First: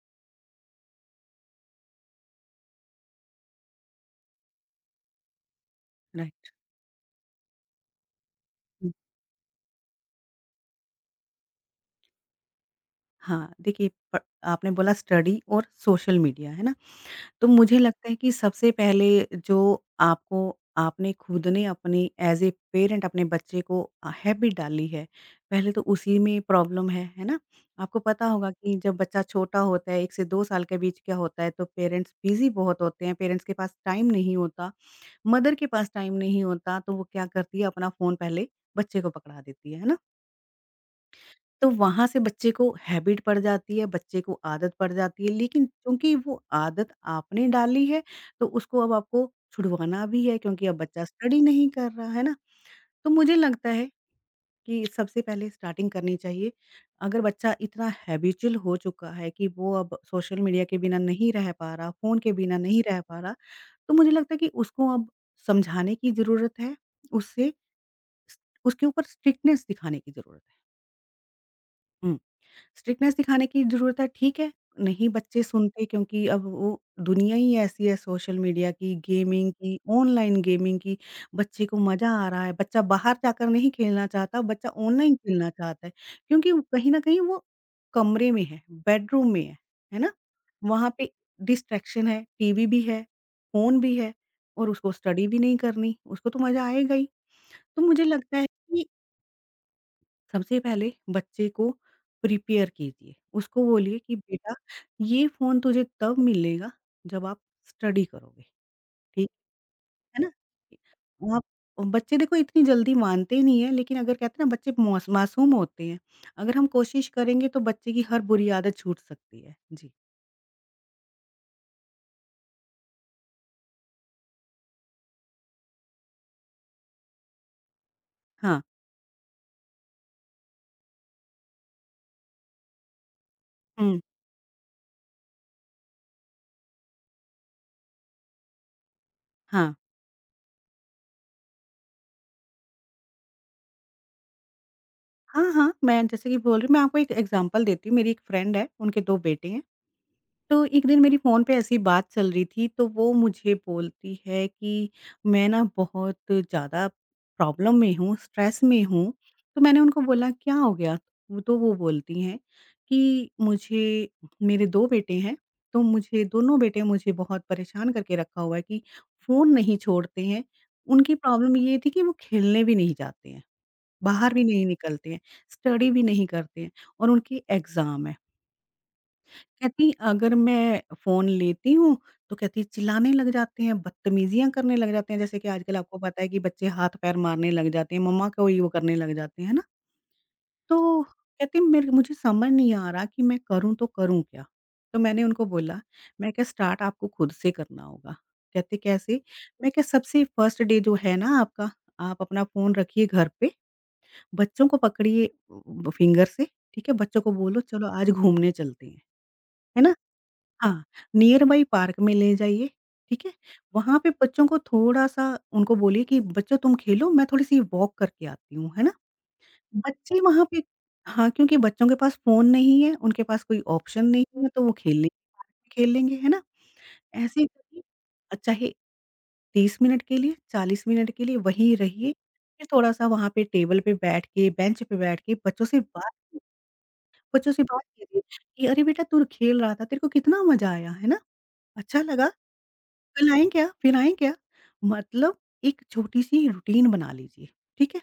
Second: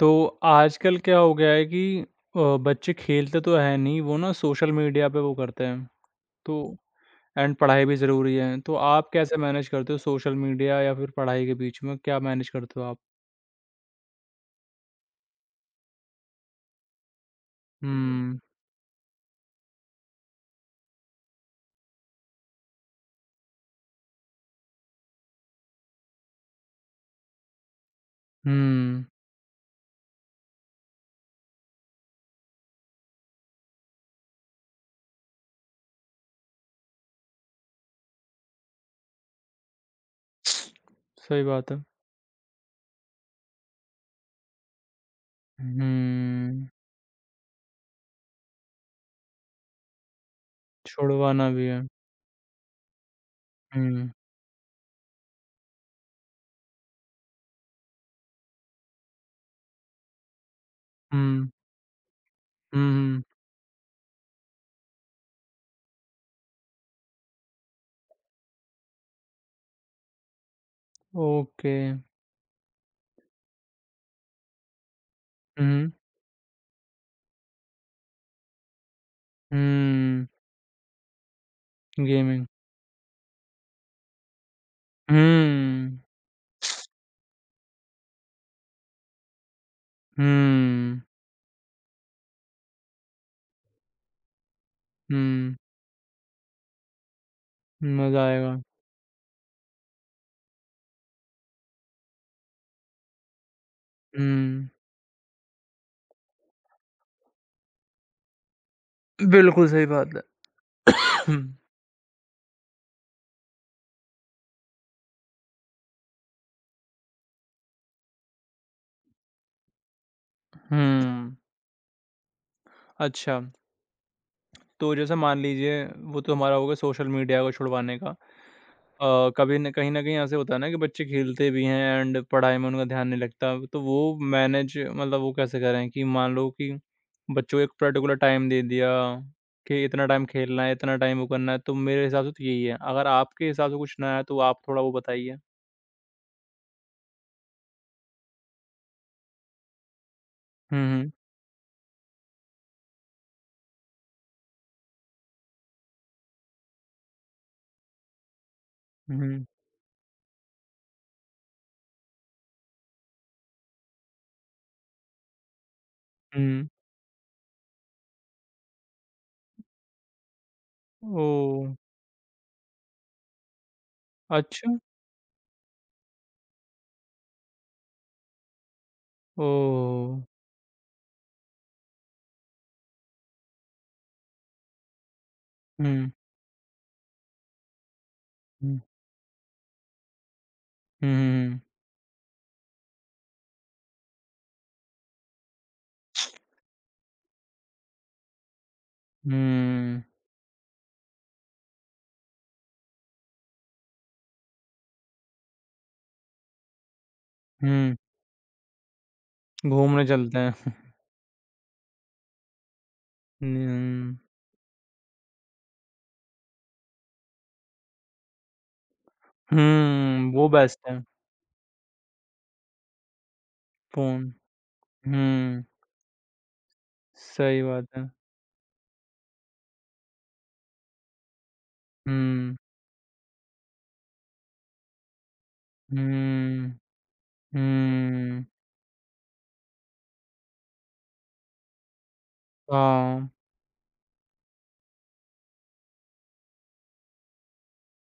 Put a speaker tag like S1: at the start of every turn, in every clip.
S1: तो आजकल क्या हो गया है कि बच्चे खेलते तो है नहीं, वो ना सोशल मीडिया पे वो करते हैं,
S2: राइट।
S1: तो एंड पढ़ाई भी ज़रूरी है, तो
S2: हुँ,
S1: आप कैसे मैनेज करते हो सोशल मीडिया या फिर पढ़ाई के बीच में, क्या मैनेज करते हो आप?
S2: हाँ, देखिए प आपने बोला स्टडी और सोशल मीडिया, है ना? तो मुझे लगता है कि
S1: हुँ,
S2: सबसे पहले जो आपको आपने खुद ने अपनी एज़ ए पेरेंट अपने बच्चे को हैबिट डाली है, पहले तो उसी में प्रॉब्लम है ना? आपको पता होगा कि जब
S1: हुँ।
S2: बच्चा छोटा होता है, 1 से 2 साल के बीच क्या होता है, तो पेरेंट्स बिज़ी बहुत होते हैं, पेरेंट्स के पास टाइम नहीं होता, मदर के पास टाइम नहीं होता, तो वो क्या करती है, अपना फ़ोन पहले बच्चे को पकड़ा देती है ना?
S1: सही
S2: तो
S1: बात है।
S2: वहाँ से बच्चे को हैबिट पड़ जाती है, बच्चे को आदत पड़ जाती है, लेकिन चूँकि वो
S1: हुँ,
S2: आदत आपने डाली है, तो उसको अब आपको छुड़वाना भी है क्योंकि अब बच्चा स्टडी
S1: छुड़वाना भी
S2: नहीं
S1: है।
S2: कर रहा, है ना? तो मुझे लगता
S1: हुँ,
S2: है
S1: हुँ,
S2: कि सबसे पहले स्टार्टिंग करनी चाहिए। अगर बच्चा इतना हैबिचुअल हो चुका है कि वो अब सोशल मीडिया के बिना नहीं रह
S1: हुँ,
S2: पा रहा, फ़ोन के बिना नहीं रह पा
S1: हुँ।
S2: रहा, तो मुझे लगता है कि उसको अब समझाने की ज़रूरत है, उससे उसके ऊपर स्ट्रिक्टनेस दिखाने की ज़रूरत है।
S1: ओके।
S2: हुँ। स्ट्रिक्टनेस दिखाने की ज़रूरत है, ठीक है। नहीं बच्चे सुनते
S1: हुँ,
S2: क्योंकि अब वो दुनिया ही ऐसी है सोशल मीडिया की, गेमिंग की,
S1: हुँ,
S2: ऑनलाइन गेमिंग की, बच्चे को मज़ा आ रहा
S1: गेमिंग।
S2: है, बच्चा बाहर जाकर नहीं खेलना चाहता, बच्चा ऑनलाइन खेलना चाहता है।
S1: हुँ,
S2: क्योंकि वो कहीं न कहीं वो कमरे में है, बेडरूम में है ना? वहाँ
S1: हुँ,
S2: पे डिस्ट्रैक्शन है, टीवी भी है, फ़ोन भी है और उसको स्टडी भी
S1: हुँ,
S2: नहीं करनी, उसको तो मज़ा आएगा ही। तो मुझे
S1: मज़ा
S2: लगता है
S1: आएगा।
S2: कि सबसे पहले बच्चे को प्रिपेयर कीजिए। उसको बोलिए कि बेटा
S1: हुँ।
S2: ये फ़ोन तुझे तब मिलेगा जब आप स्टडी करोगे, ठीक
S1: बिल्कुल, सही बात
S2: है ना?
S1: है।
S2: आप बच्चे देखो इतनी जल्दी मानते ही नहीं है लेकिन अगर कहते हैं ना बच्चे मौस मासूम होते हैं। अगर हम कोशिश करेंगे तो बच्चे की हर बुरी आदत छूट सकती है। जी,
S1: हुँ, अच्छा, तो जैसे मान लीजिए वो तो हमारा हो गया सोशल मीडिया को छुड़वाने का।
S2: हाँ।
S1: अ, कभी न कहीं न कहीं ऐसे होता है ना कि बच्चे खेलते भी हैं एंड पढ़ाई में उनका ध्यान नहीं लगता, तो
S2: हुँ,
S1: वो मैनेज मतलब वो कैसे करें कि मान लो कि बच्चों को एक पर्टिकुलर टाइम दे दिया
S2: हाँ।
S1: कि इतना टाइम खेलना है, इतना टाइम वो करना है, तो मेरे हिसाब से तो यही है। अगर आपके हिसाब से कुछ नया है, तो आप थोड़ा वो बताइए?
S2: हाँ, हाँ, मैं जैसे कि बोल रही हूँ मैं आपको एक एग्ज़ाम्पल देती हूँ। मेरी एक फ्रेंड है, उनके 2 बेटे हैं। तो
S1: हुँ,
S2: एक दिन
S1: हुँ।
S2: मेरी फ़ोन पे ऐसी बात चल रही थी, तो वो मुझे बोलती है कि मैं ना बहुत ज़्यादा प्रॉब्लम में हूँ, स्ट्रेस में हूँ।
S1: हुँ,
S2: तो मैंने उनको बोला क्या हो गया? वो बोलती हैं कि मुझे मेरे 2 बेटे हैं, तो मुझे दोनों
S1: हुँ।
S2: बेटे मुझे बहुत परेशान करके रखा हुआ है कि फ़ोन नहीं छोड़ते हैं। उनकी प्रॉब्लम
S1: ओह!
S2: ये थी कि वो खेलने भी नहीं जाते हैं, बाहर भी नहीं
S1: अच्छा,
S2: निकलते हैं, स्टडी भी नहीं करते हैं और उनके एग्ज़ाम है। कहती
S1: ओह!
S2: अगर मैं फ़ोन लेती हूँ, तो कहती चिल्लाने लग जाते हैं, बदतमीज़ियाँ करने लग जाते हैं, जैसे कि आजकल आपको
S1: हुँ,
S2: पता है कि बच्चे हाथ-पैर मारने लग जाते हैं, मम्मा को ही वो
S1: हुँ,
S2: करने लग जाते हैं, है ना? तो कहती
S1: हुँ,
S2: मेरे मुझे समझ नहीं आ रहा कि मैं करूँ तो करूँ क्या? तो मैंने उनको बोला, मैं क्या स्टार्ट आपको खुद से करना होगा। कहते कैसे? मैं क्या
S1: हुँ,
S2: सबसे फर्स्ट डे जो है ना आपका, आप अपना फ़ोन रखिए घर पे, बच्चों को पकड़िए ब फिंगर से, ठीक है? बच्चों को बोलो चलो
S1: हुँ,
S2: आज घूमने चलते हैं, है ना?
S1: घूमने चलते हैं।
S2: हाँ, नियर बाई पार्क में ले जाइए, ठीक है? वहाँ पे
S1: हुँ,
S2: बच्चों को थोड़ा-सा उनको बोलिए कि बच्चों तुम खेलो, मैं थोड़ी-सी वॉक करके आती हूँ, है ना? बच्चे
S1: हुँ,
S2: वहाँ
S1: वो
S2: पे
S1: बेस्ट है,
S2: हाँ, क्योंकि बच्चों के पास फ़ोन नहीं है, उनके पास कोई ऑप्शन नहीं
S1: फ़ोन।
S2: है तो वो
S1: हुँ,
S2: खेल लेंगे, है ना? ऐसे ही
S1: सही
S2: करके
S1: बात है।
S2: चाहे 30 मिनट के लिए, 40 मिनट के लिए वहीं रहिए,
S1: हुँ,
S2: फिर थोड़ा-सा वहाँ पे टेबल पे बैठ के, बेंच पे बैठ के
S1: हुँ,
S2: बच्चों से बात कीजिए
S1: हुँ,
S2: कि अरे बेटा तू खेल रहा था, तेरे को कितना मज़ा आया, है ना? अच्छा लगा?
S1: हाँ,
S2: कल आएँ क्या? फिर आएँ क्या? मतलब एक छोटी-सी रूटीन बना लीजिए, ठीक है?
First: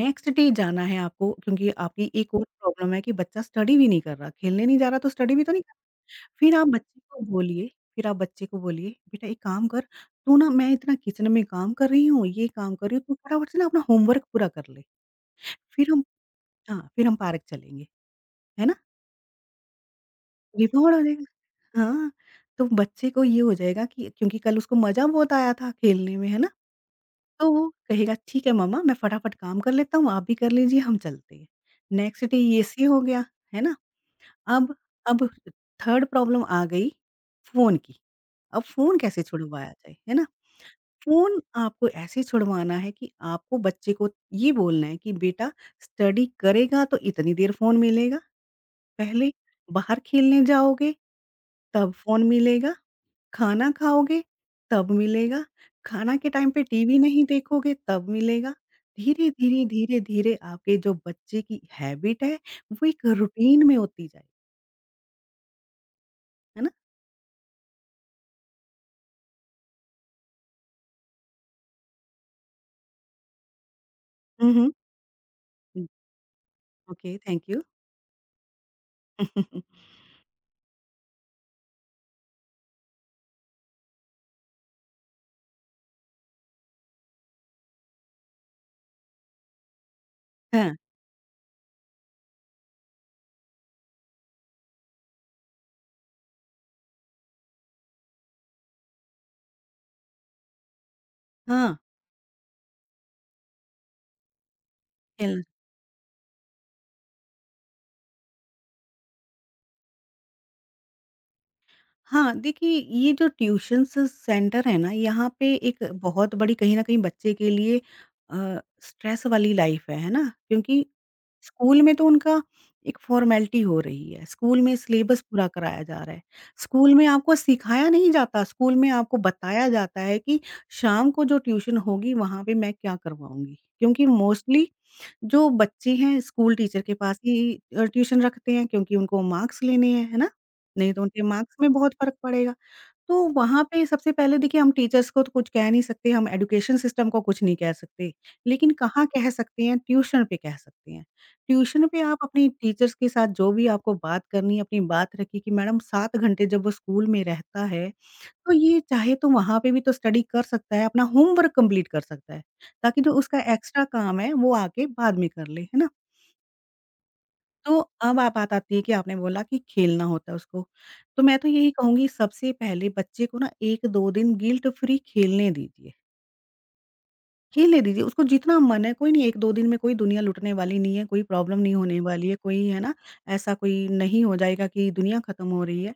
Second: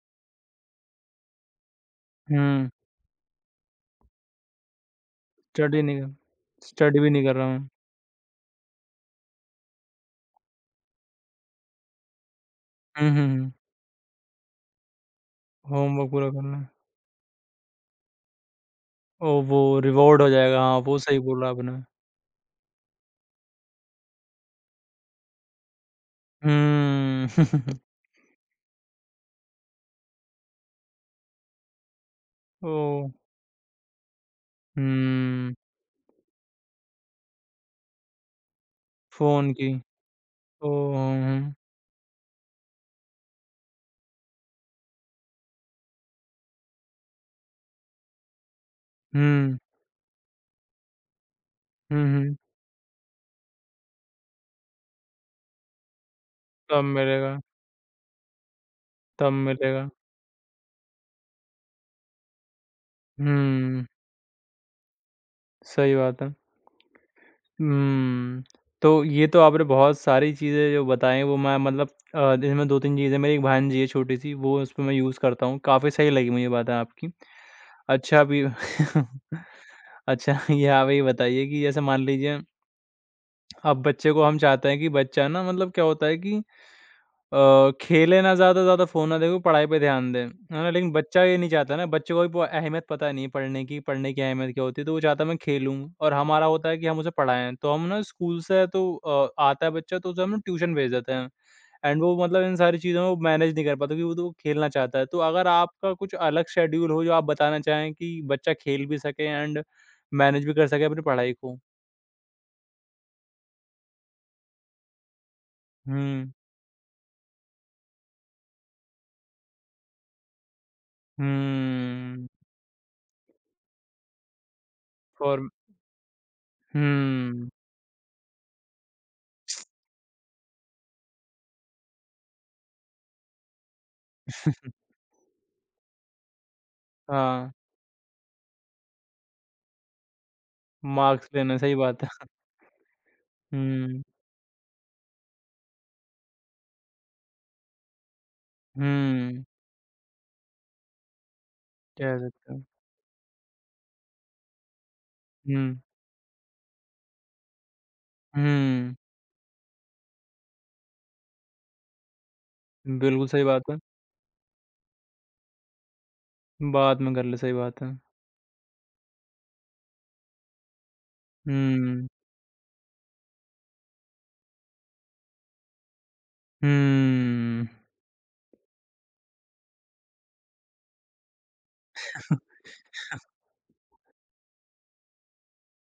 S2: नेक्स्ट डे जाना है आपको क्योंकि आपकी एक और
S1: हुँ,
S2: प्रॉब्लम है कि बच्चा स्टडी भी नहीं कर रहा, खेलने नहीं जा रहा तो स्टडी भी तो नहीं कर
S1: स्टडी नहीं
S2: रहा। फिर
S1: कर
S2: आप बच्चे
S1: स्टडी भी
S2: को
S1: नहीं कर रहा
S2: बोलिए
S1: मैं।
S2: फिर आप बच्चे को बोलिए, "बेटा एक काम कर, तू ना मैं इतना किचन में काम कर रही हूँ, ये काम कर रही हूँ,
S1: हुँ,
S2: तू
S1: हुँ,
S2: फटाफट
S1: हुँ,
S2: से ना अपना होमवर्क पूरा कर ले। फिर हम"
S1: होमवर्क पूरा करना है।
S2: हाँ, "फिर हम पार्क चलेंगे।" है ना?
S1: ओह, वो रिवॉर्ड हो जाएगा, हाँ,
S2: रिवॉर्ड
S1: वो
S2: हो
S1: सही
S2: जाएगा।
S1: बोला आपने।
S2: हाँ, तो बच्चे को ये हो जाएगा कि क्योंकि कल उसको मज़ा बहुत आया था खेलने में, है ना?
S1: हुँ,
S2: तो वो कहेगा ठीक है मम्मा मैं फटाफट काम कर लेता हूँ, आप भी कर लीजिए हम चलते हैं। नेक्स्ट डे ये से हो
S1: ओह,
S2: गया, है ना? अब अब
S1: हुँ,
S2: थर्ड प्रॉब्लम आ गई फ़ोन की। अब फ़ोन कैसे
S1: फ़ोन
S2: छुड़वाया
S1: की
S2: जाए, है ना?
S1: ओह!
S2: फ़ोन
S1: हुँ,
S2: आपको ऐसे छुड़वाना है कि आपको बच्चे को ये बोलना है कि बेटा स्टडी करेगा तो इतनी देर फ़ोन मिलेगा, पहले
S1: हुँ,
S2: बाहर खेलने जाओगे, तब
S1: हुँ,
S2: फ़ोन
S1: हुँ।
S2: मिलेगा, खाना खाओगे, तब मिलेगा, खाना के टाइम पे
S1: तब
S2: टीवी नहीं
S1: मिलेगा,
S2: देखोगे, तब मिलेगा। धीरे,
S1: तब
S2: धीरे,
S1: मिलेगा।
S2: धीरे, धीरे आपके जो बच्चे की हैबिट है, वो एक रूटीन में
S1: हुँ,
S2: होती जाए,
S1: सही बात है।
S2: है ना?
S1: हुँ, तो ये तो आपने बहुत सारी चीज़ें जो बताई वो मैं मतलब जिनमें 2-3 चीज़ें मेरी एक भांजी है छोटी-सी
S2: हुँ,
S1: वो
S2: हुँ।
S1: उसपे मैं यूज़ करता हूँ।
S2: हुँ,
S1: काफ़ी सही लगी मुझे बातें आपकी।
S2: Okay, thank you.
S1: अच्छा अभी अच्छा ये आप ये बताइए कि जैसे मान लीजिए अब बच्चे को हम चाहते हैं कि बच्चा ना मतलब क्या होता है कि खेले ना ज़्यादा ज़्यादा फ़ोन ना देखो, पढ़ाई पे ध्यान दें, है ना?
S2: हाँ,
S1: लेकिन बच्चा ये नहीं चाहता ना, बच्चे को भी प अहमियत पता नहीं है पढ़ने की अहमियत क्या होती है, तो वो चाहता है मैं खेलूँ और हमारा होता है कि हम उसे पढ़ाएँ। तो हम ना स्कूल से तो आता है बच्चा तो उसे हम ट्यूशन भेज देते हैं
S2: हाँ,
S1: एंड वो मतलब इन सारी चीज़ों में वो मैनेज नहीं कर पाता क्योंकि वो तो खेलना चाहता है। तो
S2: खेलना
S1: अगर आपका कुछ अलग शेड्यूल हो जो आप बताना चाहें कि बच्चा खेल भी सके एंड मैनेज भी कर सके अपनी पढ़ाई को?
S2: हाँ, देखिए ये जो ट्यूशन्स सेंटर है ना, यहाँ पे एक
S1: हुँ,
S2: बहुत बड़ी कहीं न कहीं बच्चे के लिए अ, स्ट्रेस वाली लाइफ है ना? क्योंकि स्कूल में तो
S1: हुँ,
S2: उनका एक फॉर्मेलिटी हो रही है, स्कूल में सिलेबस पूरा
S1: और
S2: कराया जा रहा है। स्कूल में आपको
S1: हुँ,
S2: सिखाया नहीं जाता, स्कूल में आपको बताया जाता है कि शाम को जो ट्यूशन होगी, वहाँ पे मैं क्या करवाऊँगी? क्योंकि मोस्टली जो बच्चे हैं स्कूल टीचर के पास
S1: हाँ,
S2: ही ट्यूशन रखते हैं क्योंकि उनको मार्क्स लेने हैं, है ना? नहीं तो उनके
S1: मार्क्स
S2: मार्क्स
S1: लेना,
S2: में
S1: सही
S2: बहुत
S1: बात है।
S2: फ़र्क पड़ेगा। तो वहाँ पे
S1: हुँ,
S2: सबसे पहले देखिए हम टीचर्स को तो कुछ कह नहीं सकते, हम एजुकेशन सिस्टम को कुछ नहीं कह सकते। लेकिन कहाँ कह
S1: हुँ,
S2: सकते हैं? ट्यूशन पे कह सकते हैं। ट्यूशन पे
S1: कह
S2: आप अपनी
S1: सकते हैं।
S2: टीचर्स के साथ जो भी आपको बात करनी है, अपनी बात रखिए कि
S1: हुँ,
S2: मैडम 7 घंटे जब वो स्कूल में रहता है तो ये
S1: हुँ,
S2: चाहे तो वहाँ पे भी तो स्टडी कर सकता है, अपना होमवर्क कंप्लीट कर सकता है, ताकि जो
S1: बिल्कुल
S2: उसका
S1: सही बात है।
S2: एक्स्ट्रा काम है वो आके बाद में कर ले, है ना?
S1: बाद में कर ले, सही
S2: तो
S1: बात है।
S2: अब आ बात आती है कि आपने बोला कि खेलना होता है उसको, तो मैं तो यही
S1: हुँ,
S2: कहूँगी सबसे पहले बच्चे को ना 1-2 दिन गिल्ट फ्री खेलने दीजिए।
S1: हुँ,
S2: खेलने दीजिए, उसको जितना मन है कोई नहीं 1-2 दिन में कोई दुनिया लुटने वाली नहीं है, कोई प्रॉब्लम नहीं होने वाली है, कोई है ना, ऐसा कोई नहीं हो जाएगा कि दुनिया खत्म हो रही है।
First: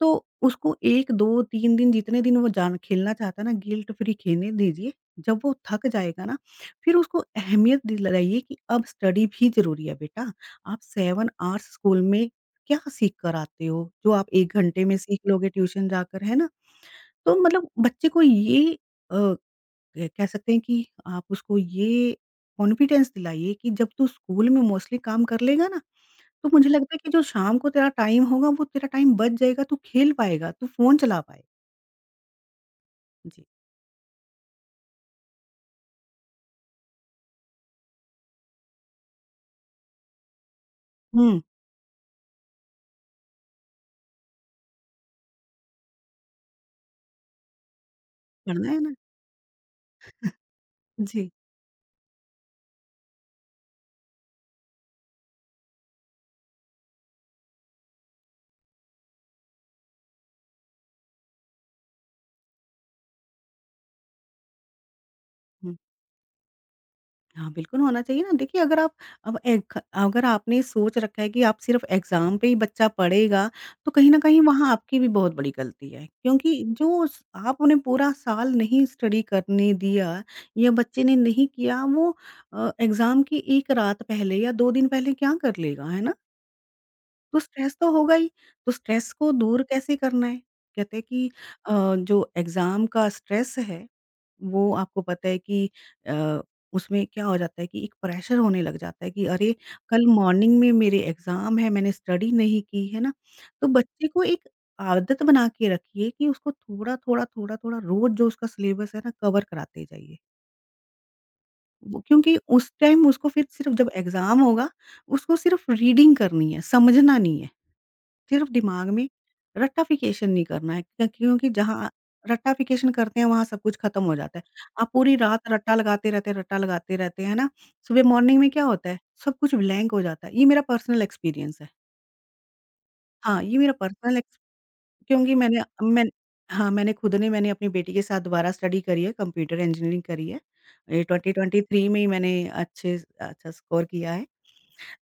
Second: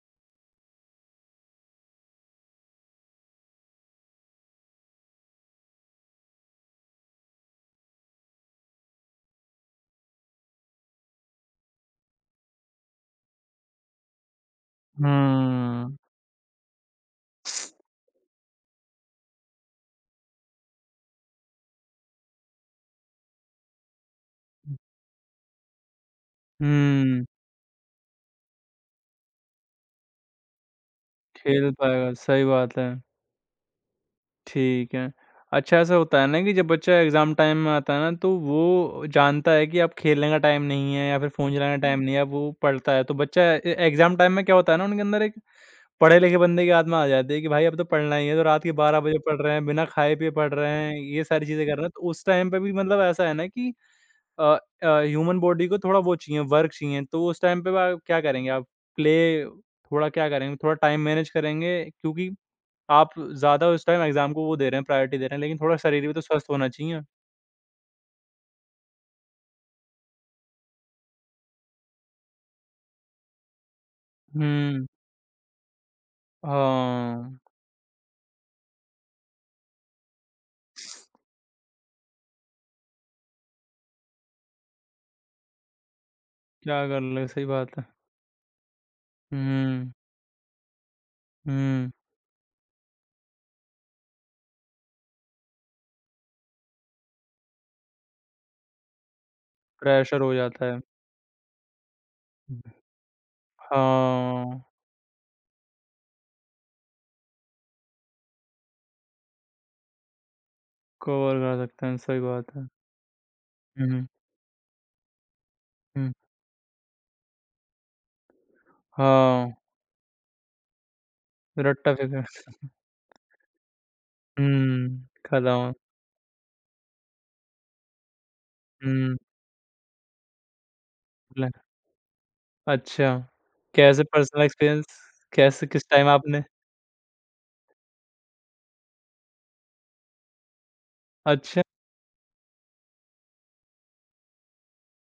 S2: तो उसको 1, 2, 3 दिन जितने दिन वो जान खेलना चाहता है ना गिल्ट फ्री खेलने दीजिए। जब वो थक जाएगा ना फिर उसको अहमियत दिलाइए कि अब स्टडी भी ज़रूरी है बेटा। आप 7 आवर्स स्कूल में क्या सीख कर आते हो? जो आप 1 घंटे में सीख लोगे ट्यूशन
S1: हुँ,
S2: जाकर, है ना? तो मतलब बच्चे को ये अ, क कह सकते हैं कि आप उसको ये कॉन्फिडेंस दिलाइए कि जब तू स्कूल में मोस्टली काम कर लेगा ना तो मुझे लगता है कि जो
S1: हुँ,
S2: शाम को तेरा टाइम होगा वो तेरा टाइम बच जाएगा, तू खेल पाएगा, तू फ़ोन चला पाएगा।
S1: खेल पाएगा, सही बात है,
S2: जी।
S1: ठीक है। अच्छा ऐसा होता है ना कि जब बच्चा एग्ज़ाम टाइम में आता है ना तो वो जानता है कि अब खेलने का टाइम नहीं है या फिर
S2: हुँ,
S1: फ़ोन चलाने का टाइम हुँ। नहीं है, अब वो पढ़ता है। तो बच्चा ए एग्ज़ाम टाइम में क्या होता है ना उनके अंदर एक पढ़े-लिखे बंदे की आत्मा आ जाती है कि भाई अब तो पढ़ना ही है, तो रात
S2: पढ़ना
S1: के
S2: है ना?
S1: 12 बजे पढ़ रहे हैं, बिना खाए-पिए पढ़ रहे हैं, ये
S2: जी।
S1: सारी चीज़ें कर रहे हैं। तो उस टाइम पे भी मतलब ऐसा है ना कि अ ह्यूमन बॉडी को थोड़ा वो चाहिए, वर्क चाहिए, तो उस टाइम पे आप क्या करेंगे आप? प्ले थोड़ा क्या करेंगे, थोड़ा टाइम मैनेज करेंगे क्योंकि आप ज़्यादा उस टाइम एग्ज़ाम को वो दे रहे हैं, प्रायोरिटी दे रहे हैं, लेकिन
S2: हुँ।
S1: थोड़ा शरीर भी तो स्वस्थ होना चाहिए।
S2: हाँ, बिल्कुल होना चाहिए ना। देखिए अगर आप अब एक अगर आपने सोच रखा है कि आप सिर्फ़ एग्ज़ाम पे ही बच्चा पढ़ेगा, तो कहीं न कहीं वहाँ
S1: हुँ।
S2: आपकी भी बहुत बड़ी गलती है। क्योंकि जो स
S1: हाँ,
S2: आप उन्हें पूरा साल नहीं स्टडी करने दिया या बच्चे ने नहीं किया, वो एग्ज़ाम की 1 रात पहले या 2 दिन पहले क्या कर लेगा, है ना?
S1: क्या कर ले
S2: तो
S1: सही
S2: स्ट्रेस
S1: बात है।
S2: तो होगा ही, तो स्ट्रेस को दूर
S1: हुँ,
S2: कैसे करना है? कहते हैं कि
S1: हुँ,
S2: जो एग्ज़ाम का स्ट्रेस है, वो आपको पता है कि अ, उसमें क्या हो जाता है कि एक प्रेशर होने लग जाता है कि अरे! कल
S1: प्रेशर हो
S2: मॉर्निंग
S1: जाता
S2: में
S1: है।
S2: मेरे एग्ज़ाम है, मैंने स्टडी नहीं की, है ना? तो बच्चे को एक
S1: हाँ।
S2: आदत बना के रखिए कि उसको थोड़ा-थोड़ा, थोड़ा-थोड़ा रोज़ जो उसका सिलेबस है ना, कवर कराते जाइए।
S1: कवर कर सकते हैं,
S2: वो
S1: सही
S2: क्योंकि
S1: बात है।
S2: उस टाइम उसको फिर सिर्फ़
S1: हुँ,
S2: जब
S1: हुँ,
S2: एग्ज़ाम होगा, उसको सिर्फ़
S1: हुँ।
S2: रीडिंग करनी है, समझना नहीं है। सिर्फ दिमाग में
S1: हाँ,
S2: रट्टाफिकेशन नहीं करना है क्योंकि जहाँ
S1: रट्टा फिर
S2: रट्टाफिकेशन करते हैं वहाँ सब कुछ खत्म हो जाता है।
S1: हुँ।
S2: आप पूरी रात
S1: खाता हूँ।
S2: रट्टा लगाते रहते हैं, रट्टा लगाते रहते हैं, है ना? सुबह मॉर्निंग में क्या होता है,
S1: हुँ,
S2: सब कुछ ब्लैंक हो जाता है। ये मेरा पर्सनल
S1: ल
S2: एक्सपीरियंस है।
S1: अच्छा,
S2: हाँ, ये मेरा
S1: कैसे
S2: पर्सनल एक्स
S1: पर्सनल एक्सपीरियंस
S2: क्योंकि मैंने
S1: कैसे किस
S2: मैं
S1: टाइम आपने
S2: हाँ, मैंने खुद ने मैंने अपनी बेटी के साथ दोबारा स्टडी करी है, कंप्यूटर इंजीनियरिंग करी है। ये
S1: अच्छा,
S2: 2023 में ही मैंने अच्छे अच्छा स्कोर किया है।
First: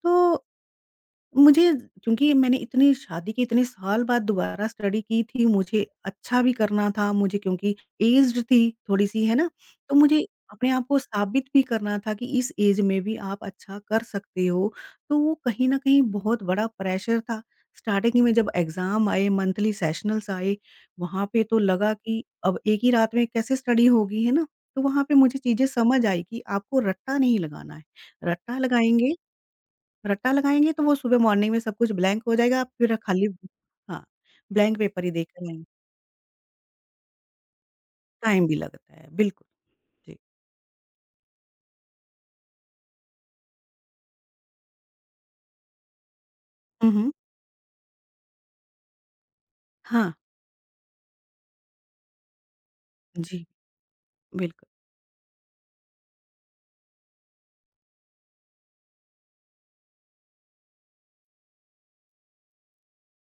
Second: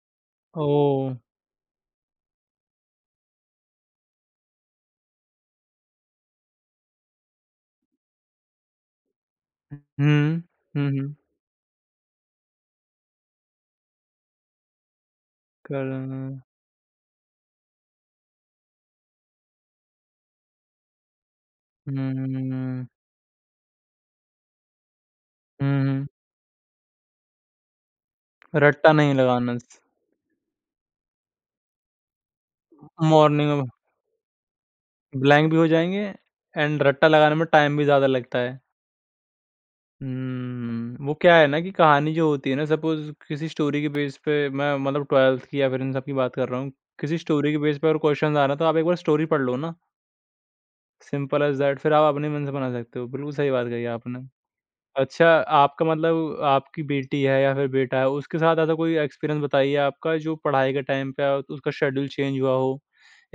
S2: तो
S1: ओह!
S2: मुझे क्योंकि मैंने इतनी शादी के इतने साल बाद दोबारा स्टडी की थी, मुझे अच्छा भी करना था, मुझे क्योंकि एज्ड थी थोड़ी-सी, है ना? तो मुझे
S1: हुँ,
S2: अपने आप
S1: हुँ,
S2: को
S1: हुँ।
S2: साबित भी करना था कि इस एज में भी आप अच्छा कर सकते हो। तो वो कहीं न कहीं
S1: करना
S2: बहुत बड़ा प्रेशर था। स्टार्टिंग में जब एग्ज़ाम आए, मंथली सेशनल्स आए, वहाँ पे तो लगा
S1: हुँ,
S2: कि अब एक
S1: हुँ,
S2: ही रात में कैसे स्टडी होगी, है ना? तो वहाँ पे मुझे चीज़ें समझ
S1: हुँ।
S2: आई कि आपको रट्टा नहीं लगाना है। रट्टा
S1: रट्टा
S2: लगाएँगे
S1: नहीं लगाना,
S2: रट्टा लगाएँगे तो वो सुबह मॉर्निंग में सब कुछ ब्लैंक हो जाएगा, आप फिर खाली
S1: मॉर्निंग में
S2: हाँ, ब्लैंक पेपर ही देख कर
S1: ब्लैंक भी
S2: आएँगे,
S1: हो जाएँगे एंड रट्टा लगाने में टाइम भी ज़्यादा लगता
S2: टाइम भी
S1: है।
S2: लगता है, बिल्कुल, जी।
S1: हुँ, वो क्या है ना कि कहानी जो होती है ना सपोज़ किसी स्टोरी के बेस पे मैं मतलब 12th की या फिर इन सब की बात कर रहा हूँ।
S2: हुँ, हुँ।
S1: किसी स्टोरी के बेस पे अगर क्वेश्चन्स आ रहे हैं तो आप एक बार स्टोरी पढ़ लो ना,
S2: हाँ,
S1: सिंपल एज़ दैट फिर आप अपने मन से बना सकते हो। बिल्कुल
S2: जी,
S1: सही बात कही आपने।
S2: बिल्कुल।
S1: अच्छा आपका मतलब आपकी बेटी है या फिर बेटा है, उसके साथ ऐसा कोई एक्सपीरियंस बताइए आपका जो पढ़ाई के टाइम पे उसका शेड्यूल चेंज हुआ हो?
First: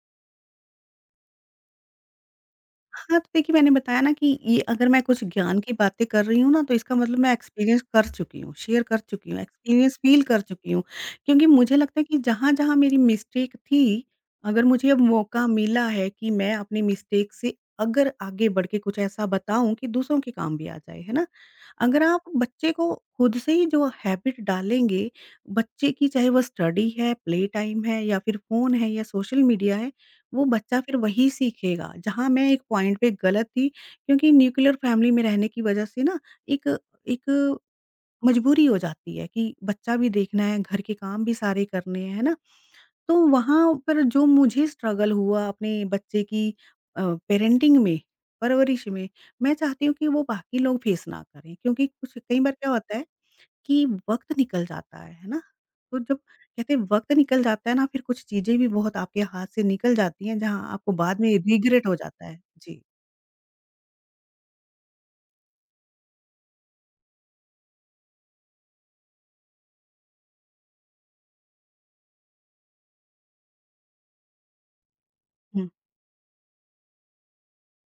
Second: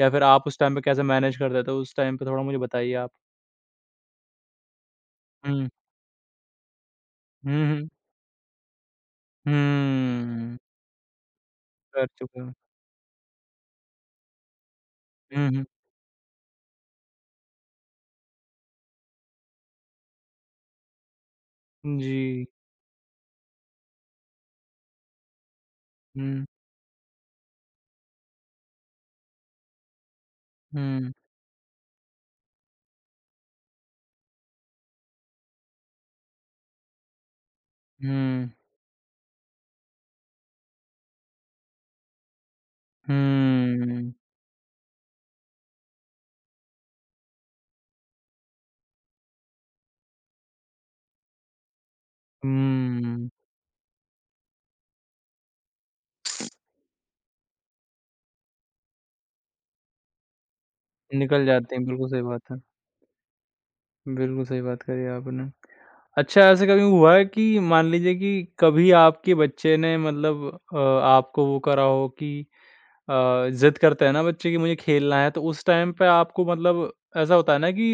S1: या फिर आप उस टाइम पे कैसे मैनेज करते थे? उस टाइम पे थोड़ा मुझे बताइए आप?
S2: हाँ, तो देखिए मैंने बताया ना कि ये अगर मैं कुछ ज्ञान
S1: हुँ।
S2: की बातें कर रही हूँ ना, तो इसका मतलब मैं
S1: हुँ,
S2: एक्सपीरियंस
S1: हुँ।
S2: कर चुकी हूँ, शेयर कर चुकी हूँ, एक्सपीरियंस फील कर
S1: हुँ,
S2: चुकी हूँ। क्योंकि मुझे लगता है
S1: कर
S2: कि
S1: चुके हैं।
S2: जहाँ-जहाँ मेरी मिस्टेक थी, अगर मुझे अब मौका
S1: हुँ, हुँ।
S2: मिला है कि मैं अपनी मिस्टेक से अगर आगे बढ़ के कुछ ऐसा बताऊँ कि दूसरों के काम भी आ जाए, है ना? अगर आप
S1: जी।
S2: बच्चे को खुद से ही जो हैबिट डालेंगे, बच्चे की चाहे वो
S1: हुँ,
S2: स्टडी है, प्ले टाइम है या फिर फ़ोन है या सोशल मीडिया है, वो बच्चा फिर
S1: हुँ,
S2: वही सीखेगा। जहाँ मैं एक पॉइंट पे गलत थी क्योंकि न्यूक्लियर फैमिली में रहने की वजह से ना एक एक
S1: हुँ,
S2: मजबूरी हो जाती है कि बच्चा भी देखना है, घर के काम भी सारे करने हैं, है ना? तो वहाँ पर
S1: हुँ,
S2: जो मुझे स्ट्रगल हुआ अपने बच्चे की अ, पेरेंटिंग में, परवरिश में, मैं चाहती हूँ कि वो बाकी लोग फेस ना करें क्योंकि कुछ कई बार क्या होता है
S1: हुँ।
S2: कि वक़्त निकल जाता है ना? तो जब कहते हैं वक़्त निकल जाता है ना फिर कुछ चीज़ें भी बहुत आपके हाथ से निकल जाती हैं जहाँ आपको बाद में
S1: निकल जाते हैं,
S2: रिग्रेट हो
S1: बिल्कुल सही
S2: जाता है।
S1: बात है।
S2: जी।
S1: बिल्कुल सही बात करी आपने। अच्छा ऐसे कभी हुआ है कि मान लीजिए कि कभी आपके बच्चे ने मतलब आपको वो करा हो कि ज़िद करते हैं ना बच्चे कि मुझे खेलना है, तो उस
S2: हुँ,
S1: टाइम पे आपको मतलब ऐसा होता है ना कि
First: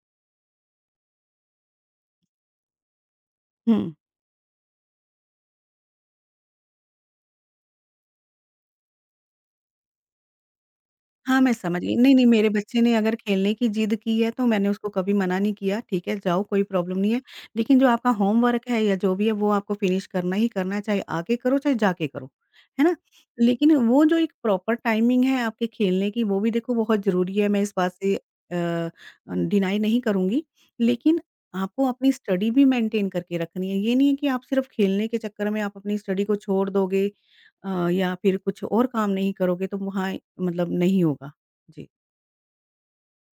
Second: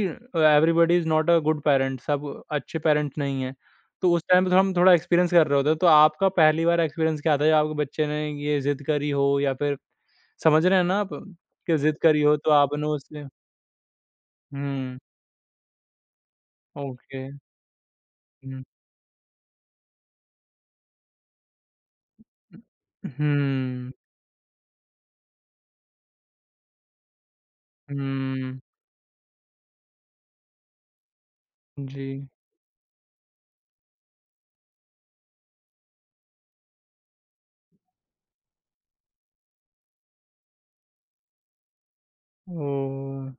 S1: everybody is not a good parent, सब अच्छे पैरेंट नहीं हैं।
S2: हुँ।
S1: तो उस टाइम पे तो हम थोड़ा एक्सपीरियंस कर रहे होते हैं, तो आपका पहली बार एक्सपीरियंस क्या था जब आपके बच्चे ने ये ज़िद करी हो या फिर समझ रहे हैं ना आप
S2: हाँ, मैं
S1: कि
S2: समझ गई।
S1: ज़िद
S2: नहीं,
S1: करी
S2: नहीं
S1: हो
S2: मेरे
S1: तो
S2: बच्चे
S1: आपने
S2: ने अगर
S1: उससे
S2: खेलने की ज़िद की है तो मैंने उसको
S1: हुँ,
S2: कभी मना नहीं किया, ठीक है जाओ कोई प्रॉब्लम नहीं है।
S1: ओके।
S2: लेकिन जो आपका
S1: हुँ।
S2: होमवर्क है या जो भी है वो आपको फिनिश करना ही करना है, चाहे आके करो चाहे जाके करो, है ना? लेकिन
S1: हुँ,
S2: वो जो एक प्रॉपर टाइमिंग है आपके खेलने की वो भी देखो बहुत ज़रूरी है, मैं इस बात से
S1: हुँ,
S2: अ, डिनाई नहीं करूँगी। लेकिन आपको
S1: जी।
S2: अपनी स्टडी भी मेंटेन करके रखनी है, ये नहीं है कि आप सिर्फ़ खेलने के चक्कर में आप अपनी स्टडी को छोड़ दोगे या फिर कुछ और काम नहीं करोगे तो वहाँ मतलब नहीं होगा। जी।
S1: ओह!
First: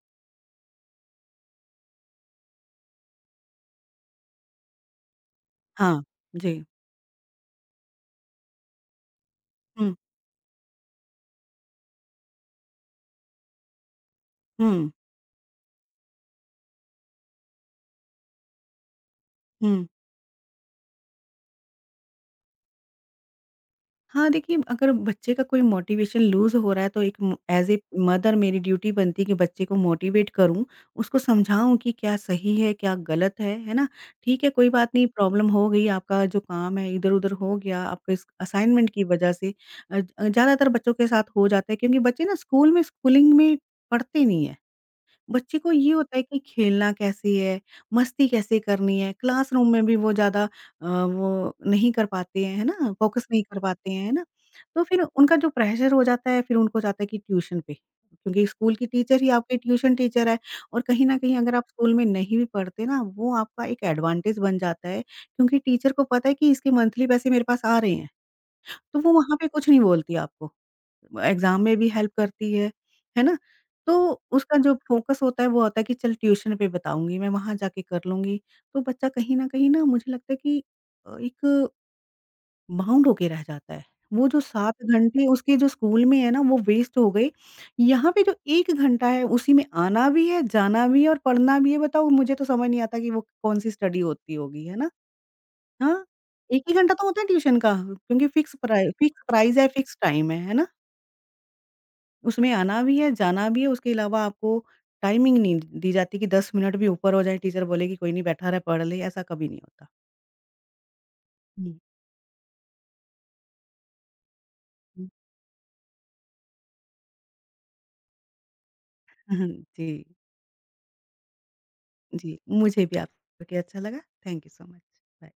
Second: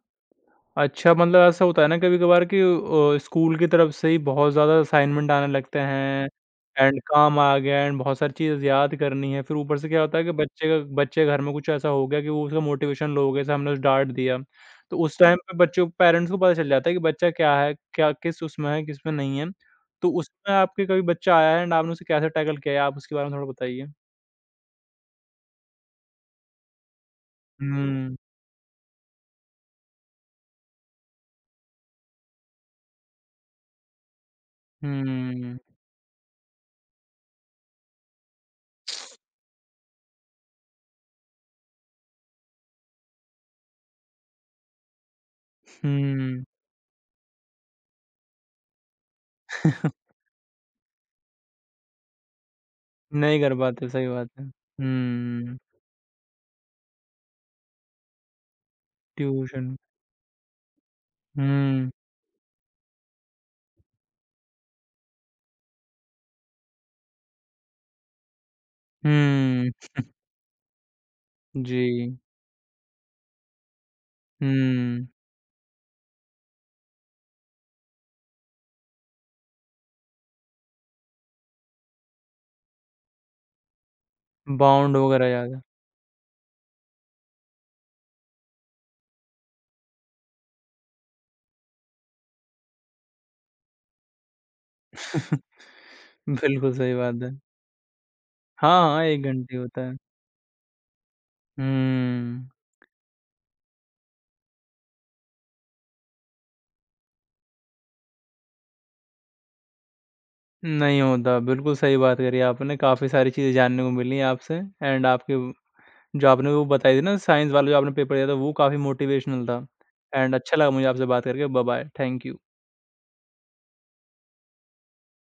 S1: अच्छा मतलब ऐसा होता है ना कभी-कभार कि स्कूल की तरफ से ही बहुत ज़्यादा असाइनमेंट आने लगते
S2: हाँ,
S1: हैं
S2: जी।
S1: एंड काम आ गया एंड बहुत सारी चीज़ें याद करनी है। फिर ऊपर से
S2: हुँ,
S1: क्या होता है कि बच्चे के घर में कुछ ऐसा हो गया कि वो उसका मोटिवेशन लो हो गया, जैसे हमने उसे डाँट दिया।
S2: हुँ,
S1: तो उस टाइम पे बच्चों पेरेंट्स को पता चल जाता है कि बच्चा क्या है, क्या किस उसमें है, किसमें नहीं है।
S2: हुँ।
S1: तो उसमें आपके कभी बच्चा आया है एंड आपने उसे कैसे टैकल किया है? आप उसके बारे में थोड़ा बताइए।
S2: हाँ, देखिए अगर बच्चे का कोई मोटिवेशन लूज़ हो रहा है तो एक म एज़ ए
S1: हुँ,
S2: मदर मेरी ड्यूटी बनती है कि बच्चे को मोटिवेट करूँ, उसको समझाऊँ कि क्या सही है, क्या गलत है ना? ठीक है, कोई बात नहीं प्रॉब्लम
S1: हुँ,
S2: हो गई, आपका जो काम है इधर-उधर हो गया, आपके इस असाइनमेंट की वज़ह से ज़्यादातर बच्चों के साथ हो जाता है क्योंकि बच्चे ना स्कूल में स्कूलिंग में पढ़ते नहीं है। बच्चे को ये होता है कि
S1: हुँ।
S2: खेलना कैसे है, मस्ती कैसे करनी है, क्लासरूम में भी वो ज़्यादा वो नहीं कर पाते हैं, है ना? फ़ोकस
S1: नहीं
S2: नहीं
S1: कर
S2: कर
S1: पाते,
S2: पाते हैं,
S1: सही
S2: है ना?
S1: बात है।
S2: तो फिर उनका जो
S1: हुँ,
S2: प्रेशर हो जाता है, फिर उनको जाता है कि ट्यूशन पे, क्योंकि स्कूल की टीचर ही आपकी
S1: ट्यूशन
S2: ट्यूशन टीचर है और कहीं न कहीं अगर आप
S1: हुँ,
S2: स्कूल में नहीं भी पढ़ते ना, वो आपका एक एडवांटेज बन जाता है क्योंकि टीचर को पता है कि इसके मंथली पैसे मेरे पास आ रहे हैं, तो वो वहाँ पे कुछ
S1: हुँ,
S2: नहीं बोलती आपको। एग्ज़ाम में भी हेल्प
S1: जी,
S2: करती है ना? तो उसका जो
S1: हुँ,
S2: फ़ोकस होता है वो होता है कि चल ट्यूशन पे बताऊँगी, मैं वहाँ जाके कर लूँगी। तो बच्चा कहीं न कहीं ना मुझे लगता है कि एक बाउंड होके रह जाता है। वो जो 7
S1: बाउंड
S2: घंटे
S1: वगैरह
S2: उसके
S1: ज़्यादा।
S2: जो स्कूल में है ना वो वेस्ट हो गए। यहाँ पे जो 1 घंटा है उसी में आना भी है, जाना भी है और पढ़ना भी है। बताओ मुझे तो समझ नहीं आता कि वो कौन-सी स्टडी होती होगी, है ना? हाँ, 1
S1: बिल्कुल
S2: ही
S1: सही
S2: घंटा तो होता
S1: बात
S2: है
S1: है।
S2: ट्यूशन का क्योंकि
S1: हाँ, हाँ,
S2: फिक्स
S1: 1
S2: प्राइस
S1: घंटे
S2: है,
S1: होता
S2: फिक्स
S1: है।
S2: टाइम है ना?
S1: हुँ,
S2: उसमें आना भी है, जाना भी है, उसके अलावा आपको टाइमिंग नहीं दी जाती कि 10 मिनट भी ऊपर हो जाए, टीचर बोले कि कोई नहीं बैठा रहा, पढ़ ले, ऐसा कभी नहीं होता।
S1: नहीं होता,
S2: हुँ,
S1: बिल्कुल सही बात करी आपने, काफ़ी सारी चीज़ें जानने को मिली आपसे एंड
S2: हुँ।
S1: आपके वो जो आपने वो बताई थी ना साइंस वाला जो आपने पेपर दिया था, वो काफ़ी मोटिवेशनल था
S2: जी,
S1: एंड अच्छा लगा मुझे आपसे बात करके, बाय-बाय, थैंक
S2: जी।
S1: यू।
S2: मुझे भी आपसे बात करके अच्छा लगा। Thank you so much. Bye.